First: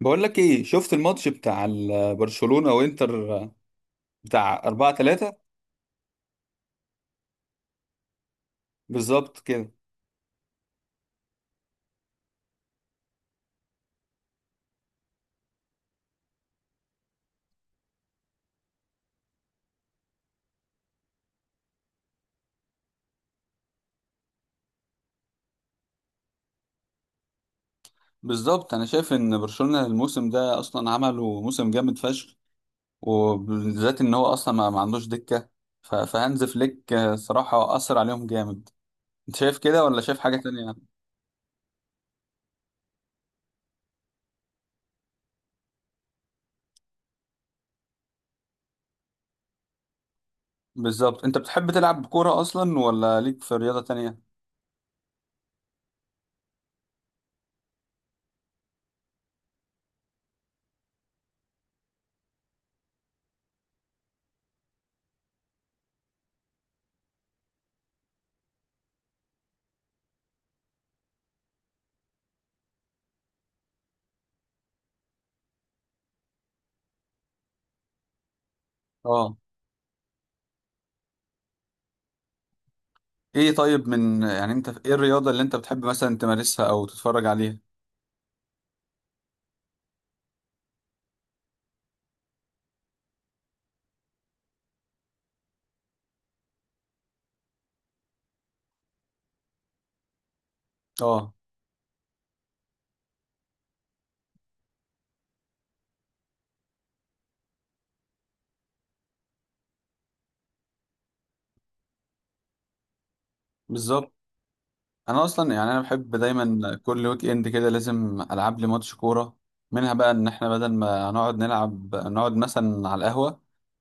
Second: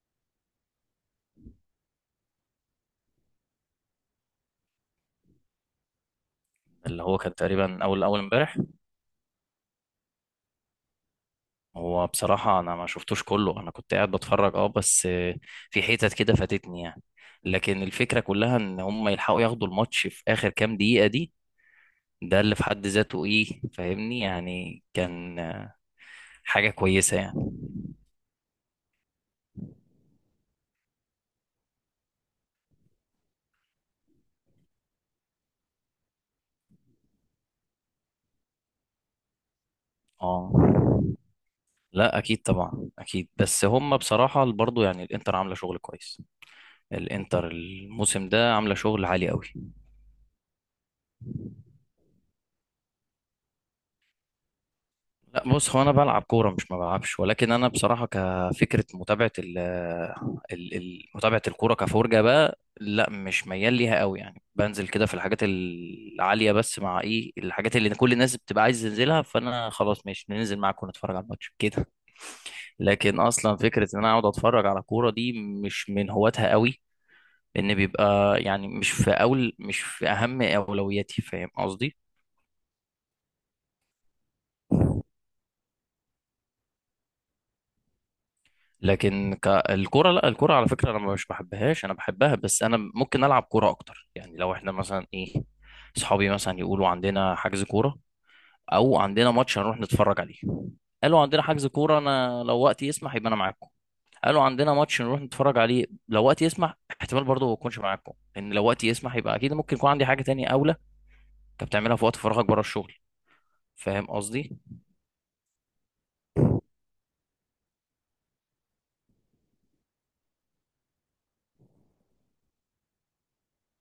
بقول لك ايه، شفت الماتش بتاع برشلونة وانتر بتاع 4-3؟ اللي هو كان تقريبا اول اول امبارح. بالظبط كده. هو بصراحه انا ما شفتوش كله، انا كنت قاعد بتفرج، بس في حتت كده فاتتني يعني. لكن الفكره كلها ان هم يلحقوا ياخدوا الماتش في اخر كام دقيقه دي، ده اللي في حد ذاته ايه، فاهمني؟ يعني كان حاجه كويسه يعني. بالظبط، انا شايف ان برشلونة الموسم ده اصلا عملوا موسم جامد فشخ، وبالذات ان هو اصلا ما عندوش دكة. ف- فهانز فليك صراحة اثر عليهم جامد. انت شايف كده ولا شايف حاجة اه، تانية؟ لا اكيد طبعا، اكيد. بس هم بصراحه برضو يعني الانتر عامله شغل كويس، الانتر الموسم ده عامله شغل عالي قوي. بالظبط. انت بتحب تلعب كورة اصلا ولا ليك في رياضة تانية؟ بص، هو انا بلعب كوره، مش ما بلعبش، ولكن انا بصراحه كفكره متابعه متابعه الكوره كفرجه بقى، لا، مش ميال ليها قوي. يعني بنزل كده في الحاجات العاليه، بس مع ايه الحاجات اللي كل الناس بتبقى عايز تنزلها، فانا خلاص، ماشي، ننزل معاكم نتفرج على الماتش كده. لكن اصلا فكره ان انا اقعد اتفرج على كوره دي مش من هواتها قوي، لان بيبقى يعني اه. مش في اهم اولوياتي، فاهم قصدي؟ ايه طيب، من انت ايه الرياضة اللي انت بتحب مثلا تمارسها او تتفرج عليها؟ لكن الكرة، لا، الكرة على فكرة انا مش بحبهاش، انا بحبها، بس انا ممكن العب كرة اكتر. يعني لو احنا مثلا ايه، صحابي مثلا يقولوا عندنا حجز كورة، او عندنا ماتش هنروح نتفرج عليه. قالوا اه. عندنا حجز كورة، انا لو وقتي يسمح يبقى انا معاكم. قالوا عندنا ماتش نروح نتفرج عليه، لو وقتي يسمح احتمال برضه ما اكونش معاكم، لان لو وقتي يسمح يبقى اكيد ممكن يكون عندي حاجة تانية اولى انت بتعملها في وقت فراغك بره الشغل، فاهم بالظبط. قصدي؟ انا اصلا يعني انا بحب دايما كل ويك اند كده لازم العب لي ماتش كوره، منها بقى ان احنا بدل ما نقعد نلعب نقعد مثلا على القهوه،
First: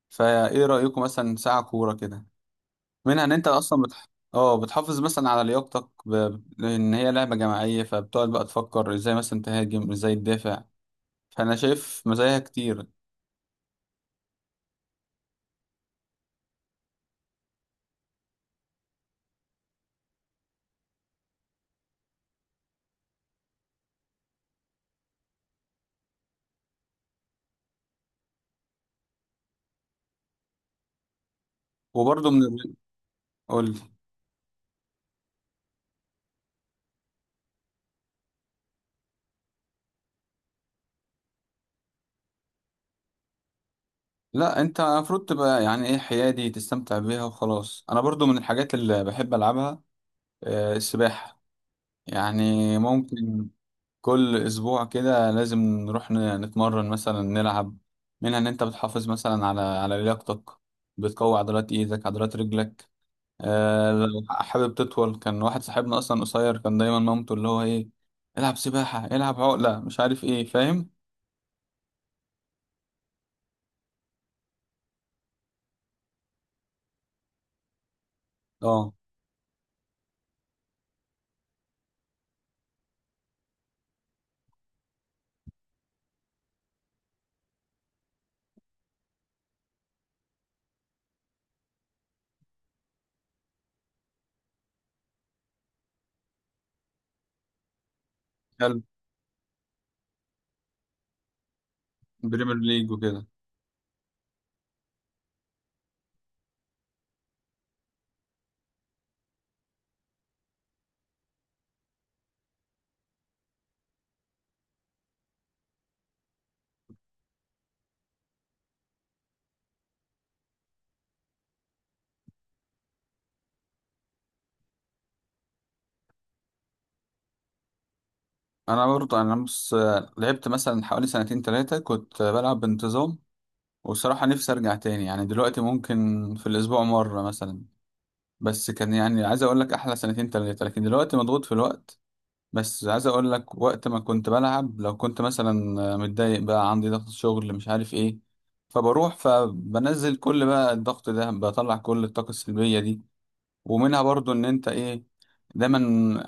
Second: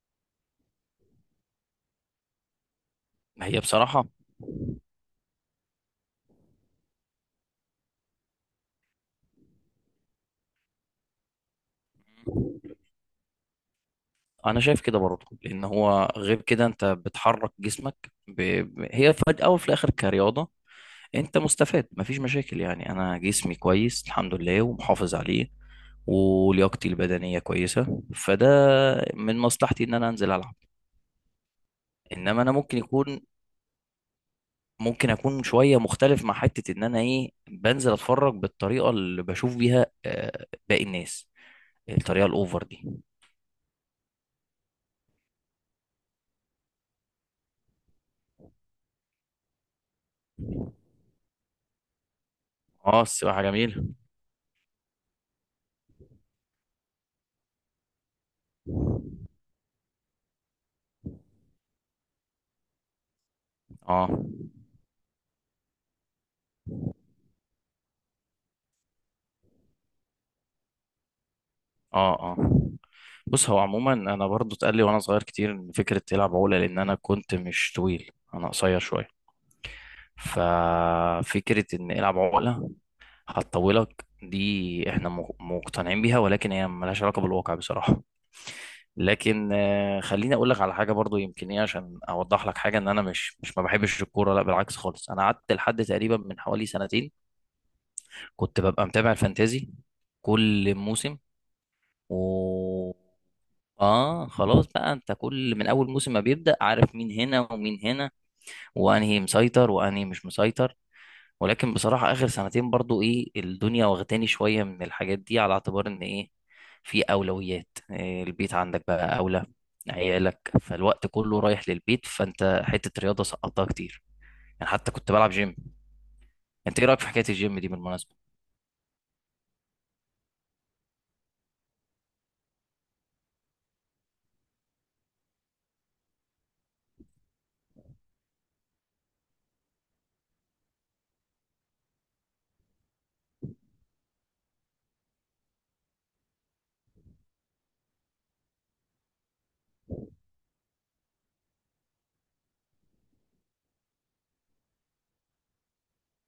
فايه رايكم مثلا ساعه كوره كده، منها ان ما انت هي اصلا بصراحة. اه، بتحافظ مثلا على لياقتك، لان هي لعبه جماعيه، فبتقعد بقى تفكر ازاي مثلا تهاجم ازاي تدافع، فانا شايف مزاياها كتير. انا شايف كده برضه، لان هو غير كده انت بتحرك جسمك، هي في الاول وفي الاخر كرياضه انت مستفاد، مفيش مشاكل. يعني انا جسمي كويس، الحمد لله، ومحافظ عليه، ولياقتي البدنيه كويسه، فده من مصلحتي ان انا انزل العب. وبرضه انما انا من، قول لي. ممكن اكون شويه مختلف مع حته ان انا ايه بنزل اتفرج بالطريقه اللي بشوف بيها باقي الناس، الطريقه الاوفر دي. لا انت المفروض تبقى يعني ايه حيادي، تستمتع بيها وخلاص. انا برضو من الحاجات اللي بحب العبها السباحه، يعني اه، السباحه ممكن جميله. كل اسبوع كده لازم نروح نتمرن مثلا نلعب، منها ان انت بتحافظ مثلا على لياقتك، بتقوي عضلات ايدك عضلات رجلك. آه اه، لو حابب تطول، كان واحد صاحبنا اصلا قصير، كان دايما مامته اللي هو ايه، العب سباحة العب عقلة مش عارف ايه، فاهم؟ اه، اه، بص، هو عموما انا برضو اتقال لي وانا صغير كتير ان فكره تلعب عقله، لان انا كنت مش طويل، انا قصير اه. شويه، ففكره ان العب عقله هتطولك دي احنا مقتنعين بيها، ولكن هي ملهاش علاقه بالواقع بصراحه. لكن خليني اقول لك على حاجه برضو يمكن ايه عشان اوضح لك حاجه ان انا مش ما بحبش الكوره، لا بالعكس خالص. انا قعدت لحد تقريبا من حوالي سنتين كنت حلو. ببقى متابع الفانتازي كل موسم بريمير ليج و... وكده. اه، خلاص بقى، انت كل من اول موسم ما بيبدأ عارف مين هنا ومين هنا، وانهي مسيطر وانهي مش مسيطر. ولكن بصراحة اخر سنتين برضو ايه الدنيا واخداني شوية من الحاجات دي على اعتبار ان ايه، في اولويات، إيه، البيت عندك بقى اولى، عيالك، فالوقت كله رايح للبيت، فانت حتة رياضة سقطتها كتير. يعني حتى كنت بلعب جيم. انت ايه رأيك في حكاية الجيم دي بالمناسبة؟ انا برضه، انا بص، لعبت مثلا حوالي سنتين ثلاثة كنت بلعب بانتظام، وبصراحة نفسي ارجع تاني، يعني دلوقتي ممكن في الاسبوع مرة مثلا، بس كان يعني عايز اقول لك احلى سنتين تلاتة، لكن دلوقتي مضغوط في الوقت. بس عايز اقول لك، وقت ما كنت بلعب، لو كنت مثلا متضايق بقى عندي ضغط شغل مش عارف ايه، فبنزل، كل بقى الضغط ده بطلع كل الطاقة السلبية دي، ومنها برضو ان انت ايه دايما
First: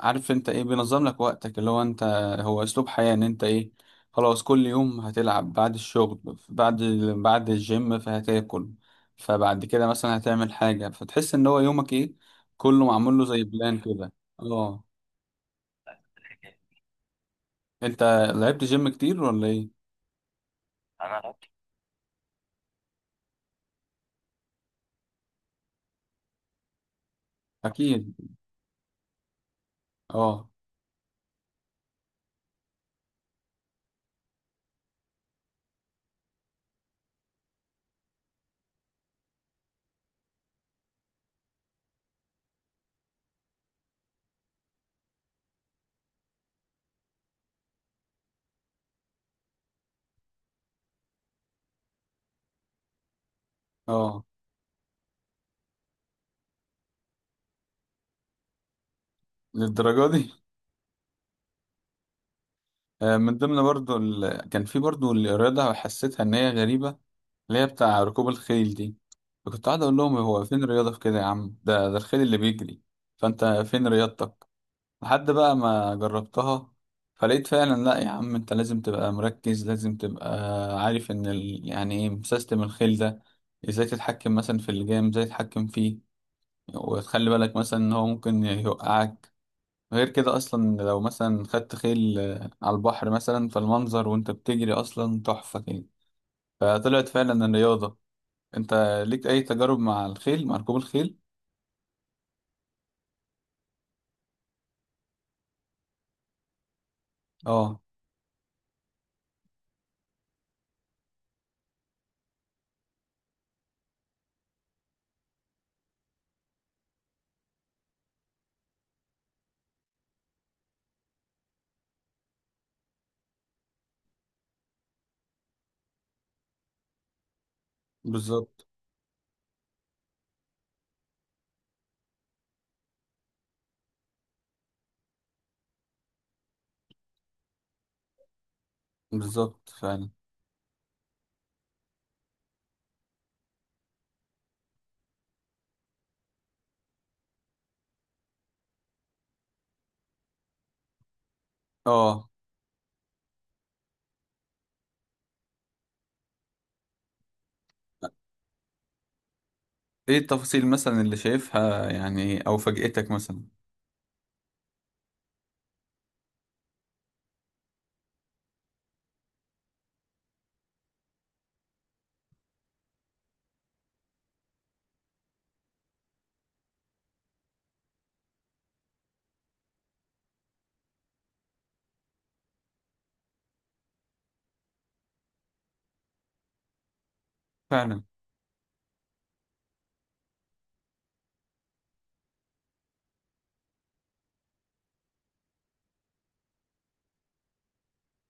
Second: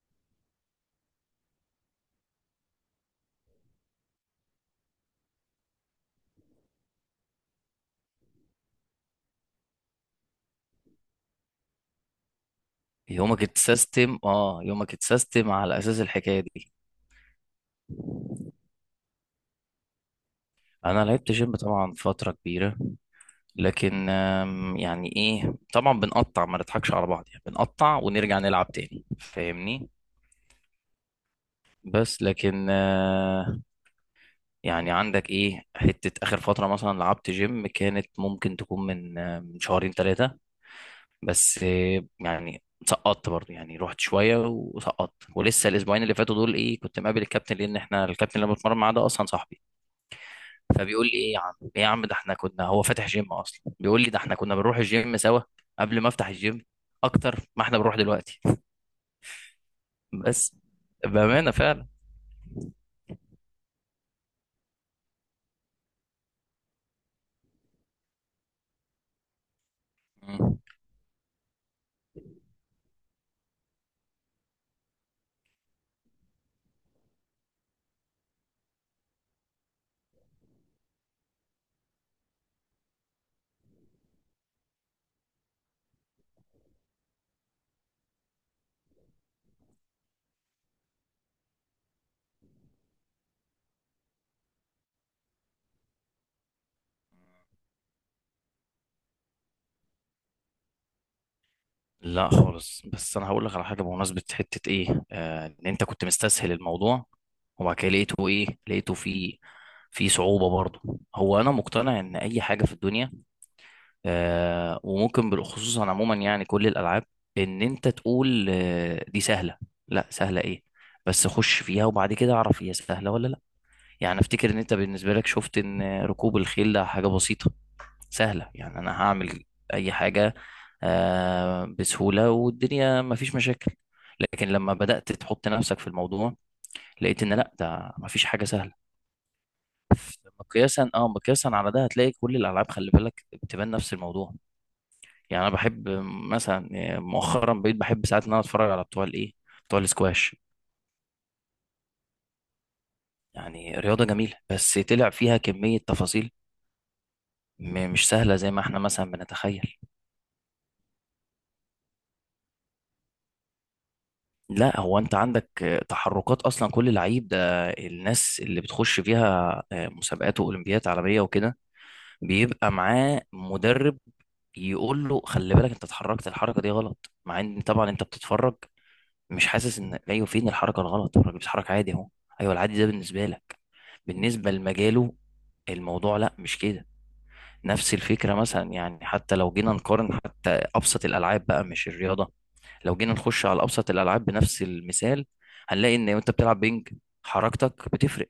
عارف، انت ايه بينظم لك وقتك، اللي هو انت، هو اسلوب حياة، ان انت ايه، خلاص كل يوم هتلعب بعد الشغل، بعد بعد الجيم فهتاكل، فبعد كده مثلا هتعمل حاجة، فتحس ان هو يومك ايه، كله معمول له زي بلان كده. اه. يومك اتسيستم على اساس الحكاية انت دي. لعبت جيم كتير ولا ايه؟ انا انا لعبت لعبت. جيم طبعا فتره كبيره، لكن يعني ايه طبعا بنقطع، ما نضحكش على بعض، يعني بنقطع اكيد. ونرجع نلعب تاني فاهمني. اه بس لكن يعني عندك ايه حته اخر فتره مثلا لعبت جيم كانت ممكن تكون من شهرين ثلاثه، بس يعني سقطت برضه، يعني رحت شويه وسقطت، ولسه الاسبوعين اللي فاتوا دول ايه كنت مقابل الكابتن، لان احنا الكابتن اللي بتمرن معاه ده اصلا صاحبي، فبيقول لي ايه يا عم، ايه يا عم، ده احنا كنا، هو فاتح جيم اصلا، بيقول لي ده اه. احنا كنا بنروح الجيم سوا قبل ما افتح الجيم اكتر ما احنا بنروح دلوقتي. للدرجة دي؟ بس بامانه فعلا. من ضمن برضو كان في برضو الرياضة حسيتها ان هي غريبة، اللي هي بتاع ركوب الخيل دي، فكنت قاعد اقول لهم، هو مم. فين الرياضه في كده يا عم، ده الخيل اللي بيجري، فانت فين رياضتك؟ لحد بقى ما جربتها، فلقيت فعلا، لا يا عم انت لازم تبقى مركز، لازم تبقى عارف ان يعني ايه سيستم الخيل ده، ازاي تتحكم مثلا في اللجام، ازاي تتحكم فيه، وتخلي بالك مثلا ان هو ممكن يوقعك، غير كده اصلا لو مثلا خدت خيل على البحر مثلا، فالمنظر وانت بتجري اصلا تحفه كده، فطلعت فعلا الرياضه. انت ليك اي تجارب مع الخيل، مع ركوب الخيل؟ لا خالص، بس انا هقول لك على حاجه بمناسبه حته ايه ان انت كنت مستسهل الموضوع، وبعد اه. كده لقيته ايه، في في صعوبه برضه. هو انا مقتنع ان اي حاجه في الدنيا، وممكن بالخصوص عموما، يعني كل الالعاب ان انت تقول دي سهله، لا، سهله ايه، بس خش فيها وبعد كده اعرف هي سهله ولا لا. يعني افتكر ان انت بالنسبه لك شفت ان ركوب الخيل ده حاجه بسيطه سهله، بالظبط. يعني انا هعمل اي حاجه بسهوله والدنيا مفيش مشاكل، لكن لما بدات تحط نفسك في الموضوع لقيت ان لا، ده مفيش حاجه سهله. بالظبط فعلا. مقياسا على ده هتلاقي كل الالعاب، خلي بالك بتبان نفس الموضوع. يعني انا بحب مثلا، يعني مؤخرا بقيت بحب ساعات ان انا اتفرج على بتوع الايه، بتوع الاسكواش. اه. يعني رياضه جميله بس طلع فيها كميه تفاصيل مش سهله زي ما احنا مثلا بنتخيل. ايه التفاصيل مثلا اللي شايفها يعني، او فاجأتك مثلا؟ لا، هو انت عندك تحركات اصلا، كل لعيب ده الناس اللي بتخش فيها مسابقات واولمبيات عالميه وكده بيبقى معاه مدرب يقول له خلي بالك انت اتحركت الحركه دي غلط، مع ان طبعا انت بتتفرج مش حاسس ان ايوه، فين الحركه الغلط، الراجل بيتحرك عادي اهو. ايوه، العادي ده بالنسبه لك، بالنسبه لمجاله الموضوع لا مش كده. نفس فعلا. الفكره مثلا، يعني حتى لو جينا نقارن حتى ابسط الالعاب بقى مش الرياضه، لو جينا نخش على ابسط الالعاب بنفس المثال هنلاقي ان وانت بتلعب بينج حركتك بتفرق،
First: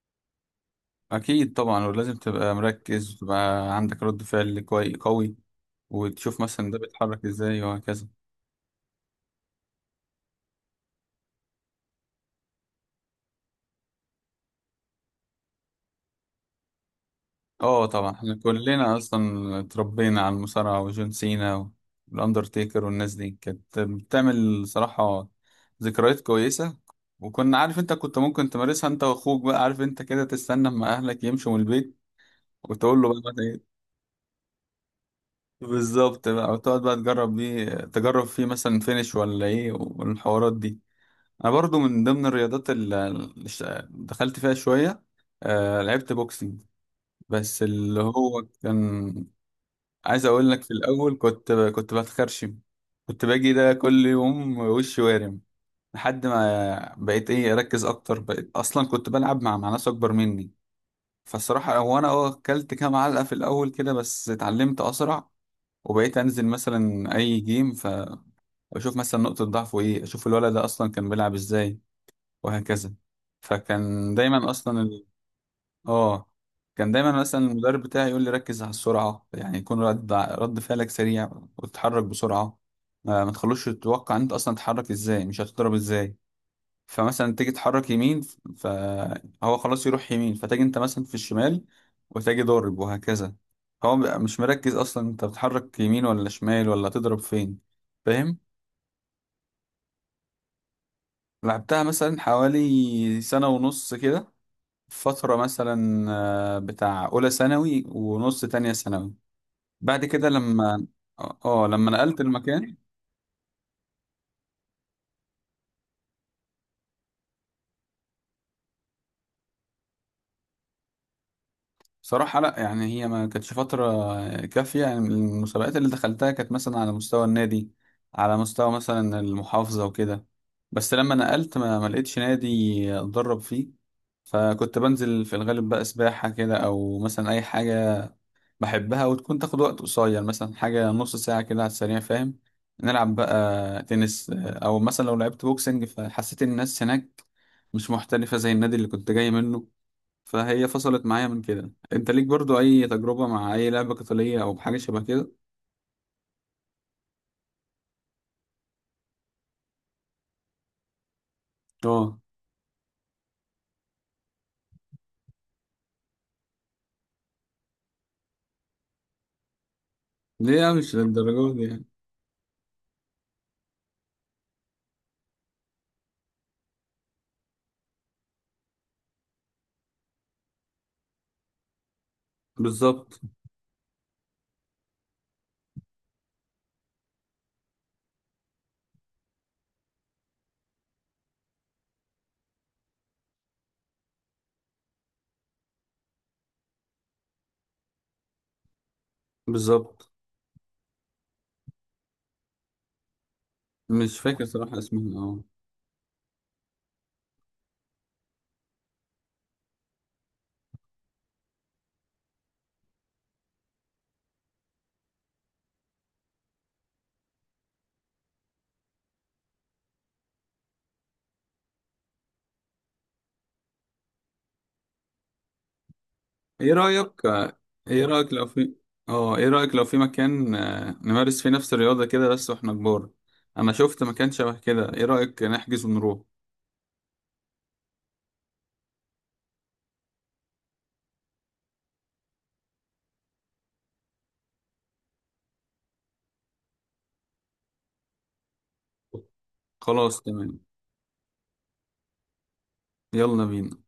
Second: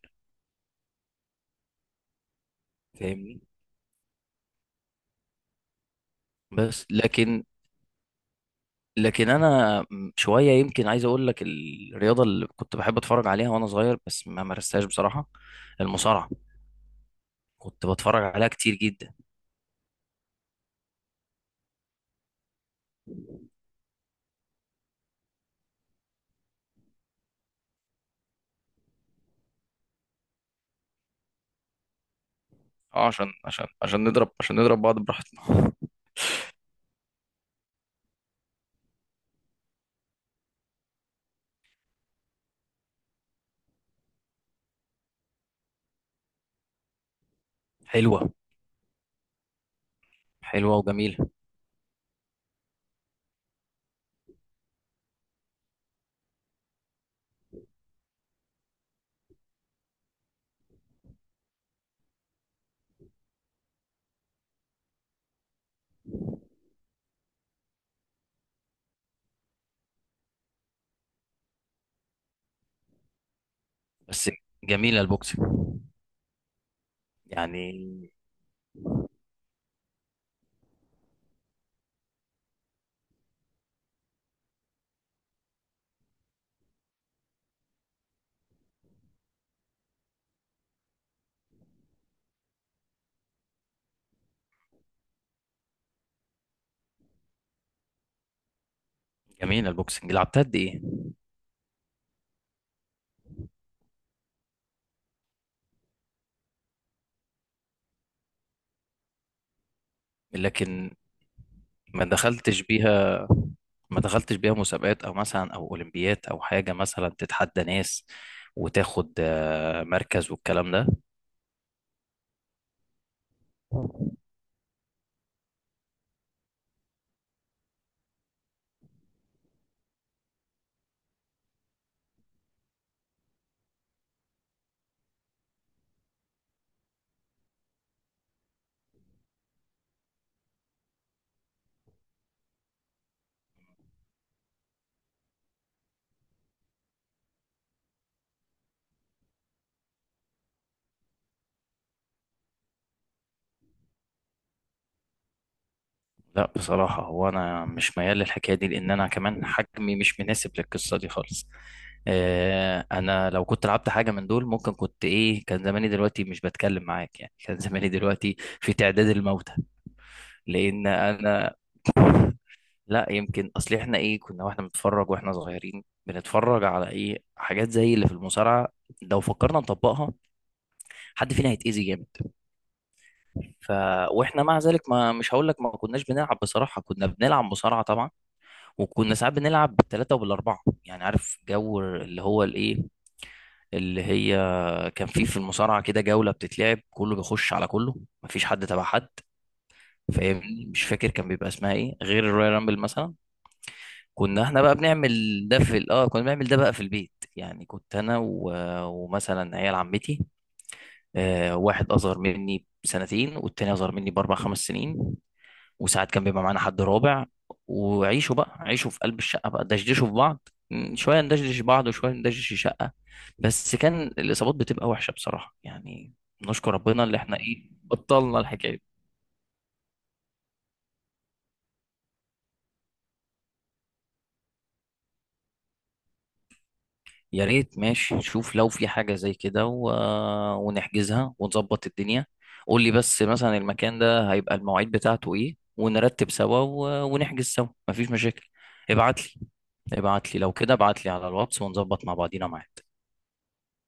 اكيد طبعا، ولازم تبقى مركز فاهمني. وتبقى عندك رد فعل قوي، وتشوف مثلا ده بس بيتحرك لكن ازاي وهكذا. لكن انا شويه يمكن عايز اقول لك الرياضه اللي كنت بحب اتفرج عليها وانا صغير بس ما مارستهاش بصراحه، المصارعه. اه كنت طبعا، بتفرج احنا عليها كتير كلنا جدا. اصلا اتربينا على المصارعة وجون سينا والاندرتيكر، والناس دي كانت بتعمل صراحة ذكريات كويسة، وكنا، عارف انت كنت ممكن تمارسها انت واخوك بقى، عارف انت كده تستنى اما اهلك يمشوا من البيت، وتقول اه، له بقى مثلا ايه. عشان نضرب بعض براحتنا. بالظبط بقى، وتقعد بقى تجرب بيه، تجرب فيه مثلا فينش ولا ايه والحوارات دي. انا برضو من ضمن الرياضات اللي دخلت فيها شوية، آه لعبت بوكسينج، بس اللي حلوة. هو كان، عايز اقول لك، في حلوة الاول وجميلة. كنت بتخرشم، كنت باجي ده كل يوم وشي وارم، لحد ما بقيت ايه اركز اكتر، بقيت اصلا كنت بلعب مع ناس اكبر مني، فالصراحه هو انا اه اكلت كام علقه في الاول كده، بس اتعلمت اسرع، وبقيت انزل مثلا اي جيم فاشوف مثلا نقطه ضعفه ايه، اشوف الولد ده اصلا كان بيلعب ازاي وهكذا، فكان بس. دايما جميلة اصلا، البوكسنج. اه كان دايما مثلا المدرب بتاعي يعني. يقول لي ركز على السرعة، يعني يكون رد فعلك سريع، وتتحرك بسرعة، ما تخلوش تتوقع انت اصلا تتحرك ازاي، مش هتضرب ازاي، فمثلا تيجي تحرك يمين، فهو خلاص يروح يمين، فتجي انت مثلا في الشمال وتجي ضارب وهكذا، هو بيبقى مش مركز اصلا انت بتحرك يمين ولا شمال ولا تضرب فين، فاهم؟ جميلة البوكسنج لعبتها قد ايه؟ لعبتها مثلا حوالي سنة ونص كده، فترة مثلا بتاع أولى ثانوي ونص تانية ثانوي، بعد كده لما، لكن اه لما ما نقلت دخلتش المكان. بيها ما دخلتش بيها مسابقات او مثلا اولمبيات او حاجة مثلا تتحدى ناس وتاخد مركز والكلام ده. بصراحة لا، يعني هي ما كانتش فترة كافية، يعني المسابقات اللي دخلتها كانت مثلا على مستوى النادي، على مستوى مثلا المحافظة وكده، بس لما نقلت ما لقيتش نادي اتدرب فيه، فكنت بنزل في الغالب بقى سباحة كده، او مثلا اي حاجة بحبها وتكون تاخد وقت قصير، مثلا حاجة نص ساعة كده على السريع، فاهم؟ نلعب بقى تنس، أو مثلا لو لعبت بوكسنج فحسيت إن الناس هناك مش محترفة زي النادي اللي كنت جاي منه، فهي فصلت معايا من كده. أنت ليك برضو أي تجربة مع أي لعبة قتالية أو بحاجة شبه كده؟ لا بصراحة، هو أنا مش ميال للحكاية دي، لأن أنا كمان حجمي مش مناسب للقصة دي خالص. آه. أنا لو كنت لعبت حاجة من دول ممكن كنت إيه، كان زماني دلوقتي مش بتكلم معاك، يعني كان زماني دلوقتي في تعداد الموتى. ليه لأن مش للدرجة أنا دي يعني؟ لا، يمكن أصل إحنا إيه كنا، وإحنا بنتفرج وإحنا صغيرين بنتفرج على إيه حاجات زي اللي في المصارعة، لو فكرنا نطبقها حد فينا هيتأذي جامد. بالظبط. ف... وإحنا مع ذلك ما، مش هقول لك ما كناش بنلعب، بصراحة كنا بنلعب مصارعة طبعا، وكنا ساعات بنلعب بالثلاثة وبالأربعة. يعني عارف جو اللي هو الإيه، اللي هي كان فيه في المصارعة كده جولة بتتلعب كله بيخش على كله، مفيش حد تبع حد، بالظبط. فاهمني. مش فاكر كان بيبقى اسمها ايه غير الرويال رامبل مثلا. مش كنا فاكر احنا بقى صراحة اسمها آه. بنعمل ده في ال- اه كنا بنعمل ده بقى في البيت، يعني كنت انا و... ومثلا عيال عمتي، آه، واحد اصغر مني بسنتين والتاني اصغر مني باربع خمس سنين، وساعات كان بيبقى معانا حد رابع. وعيشوا بقى، عيشوا في قلب الشقة بقى، دشدشوا في بعض، شوية ندشدش بعض وشوية ندشدش الشقة. بس كان الإصابات بتبقى وحشة بصراحة يعني، ايه نشكر ربنا رأيك؟ اللي احنا ايه ايه رأيك بطلنا لو الحكاية في، دي. اه ايه رأيك لو في مكان، نمارس فيه نفس الرياضة كده بس واحنا كبار، انا شفت مكان شبه كده، ايه رأيك نحجز ونروح؟ يا ريت، ماشي، شوف لو في حاجة زي كده و... ونحجزها ونظبط الدنيا. قول لي بس مثلا المكان ده هيبقى المواعيد بتاعته ايه، ونرتب سوا و... ونحجز سوا، مفيش مشاكل. ابعت لي. خلاص ابعت لي لو تمام. كده، ابعت لي على الواتس ونظبط مع بعضينا معاك. يلا بينا.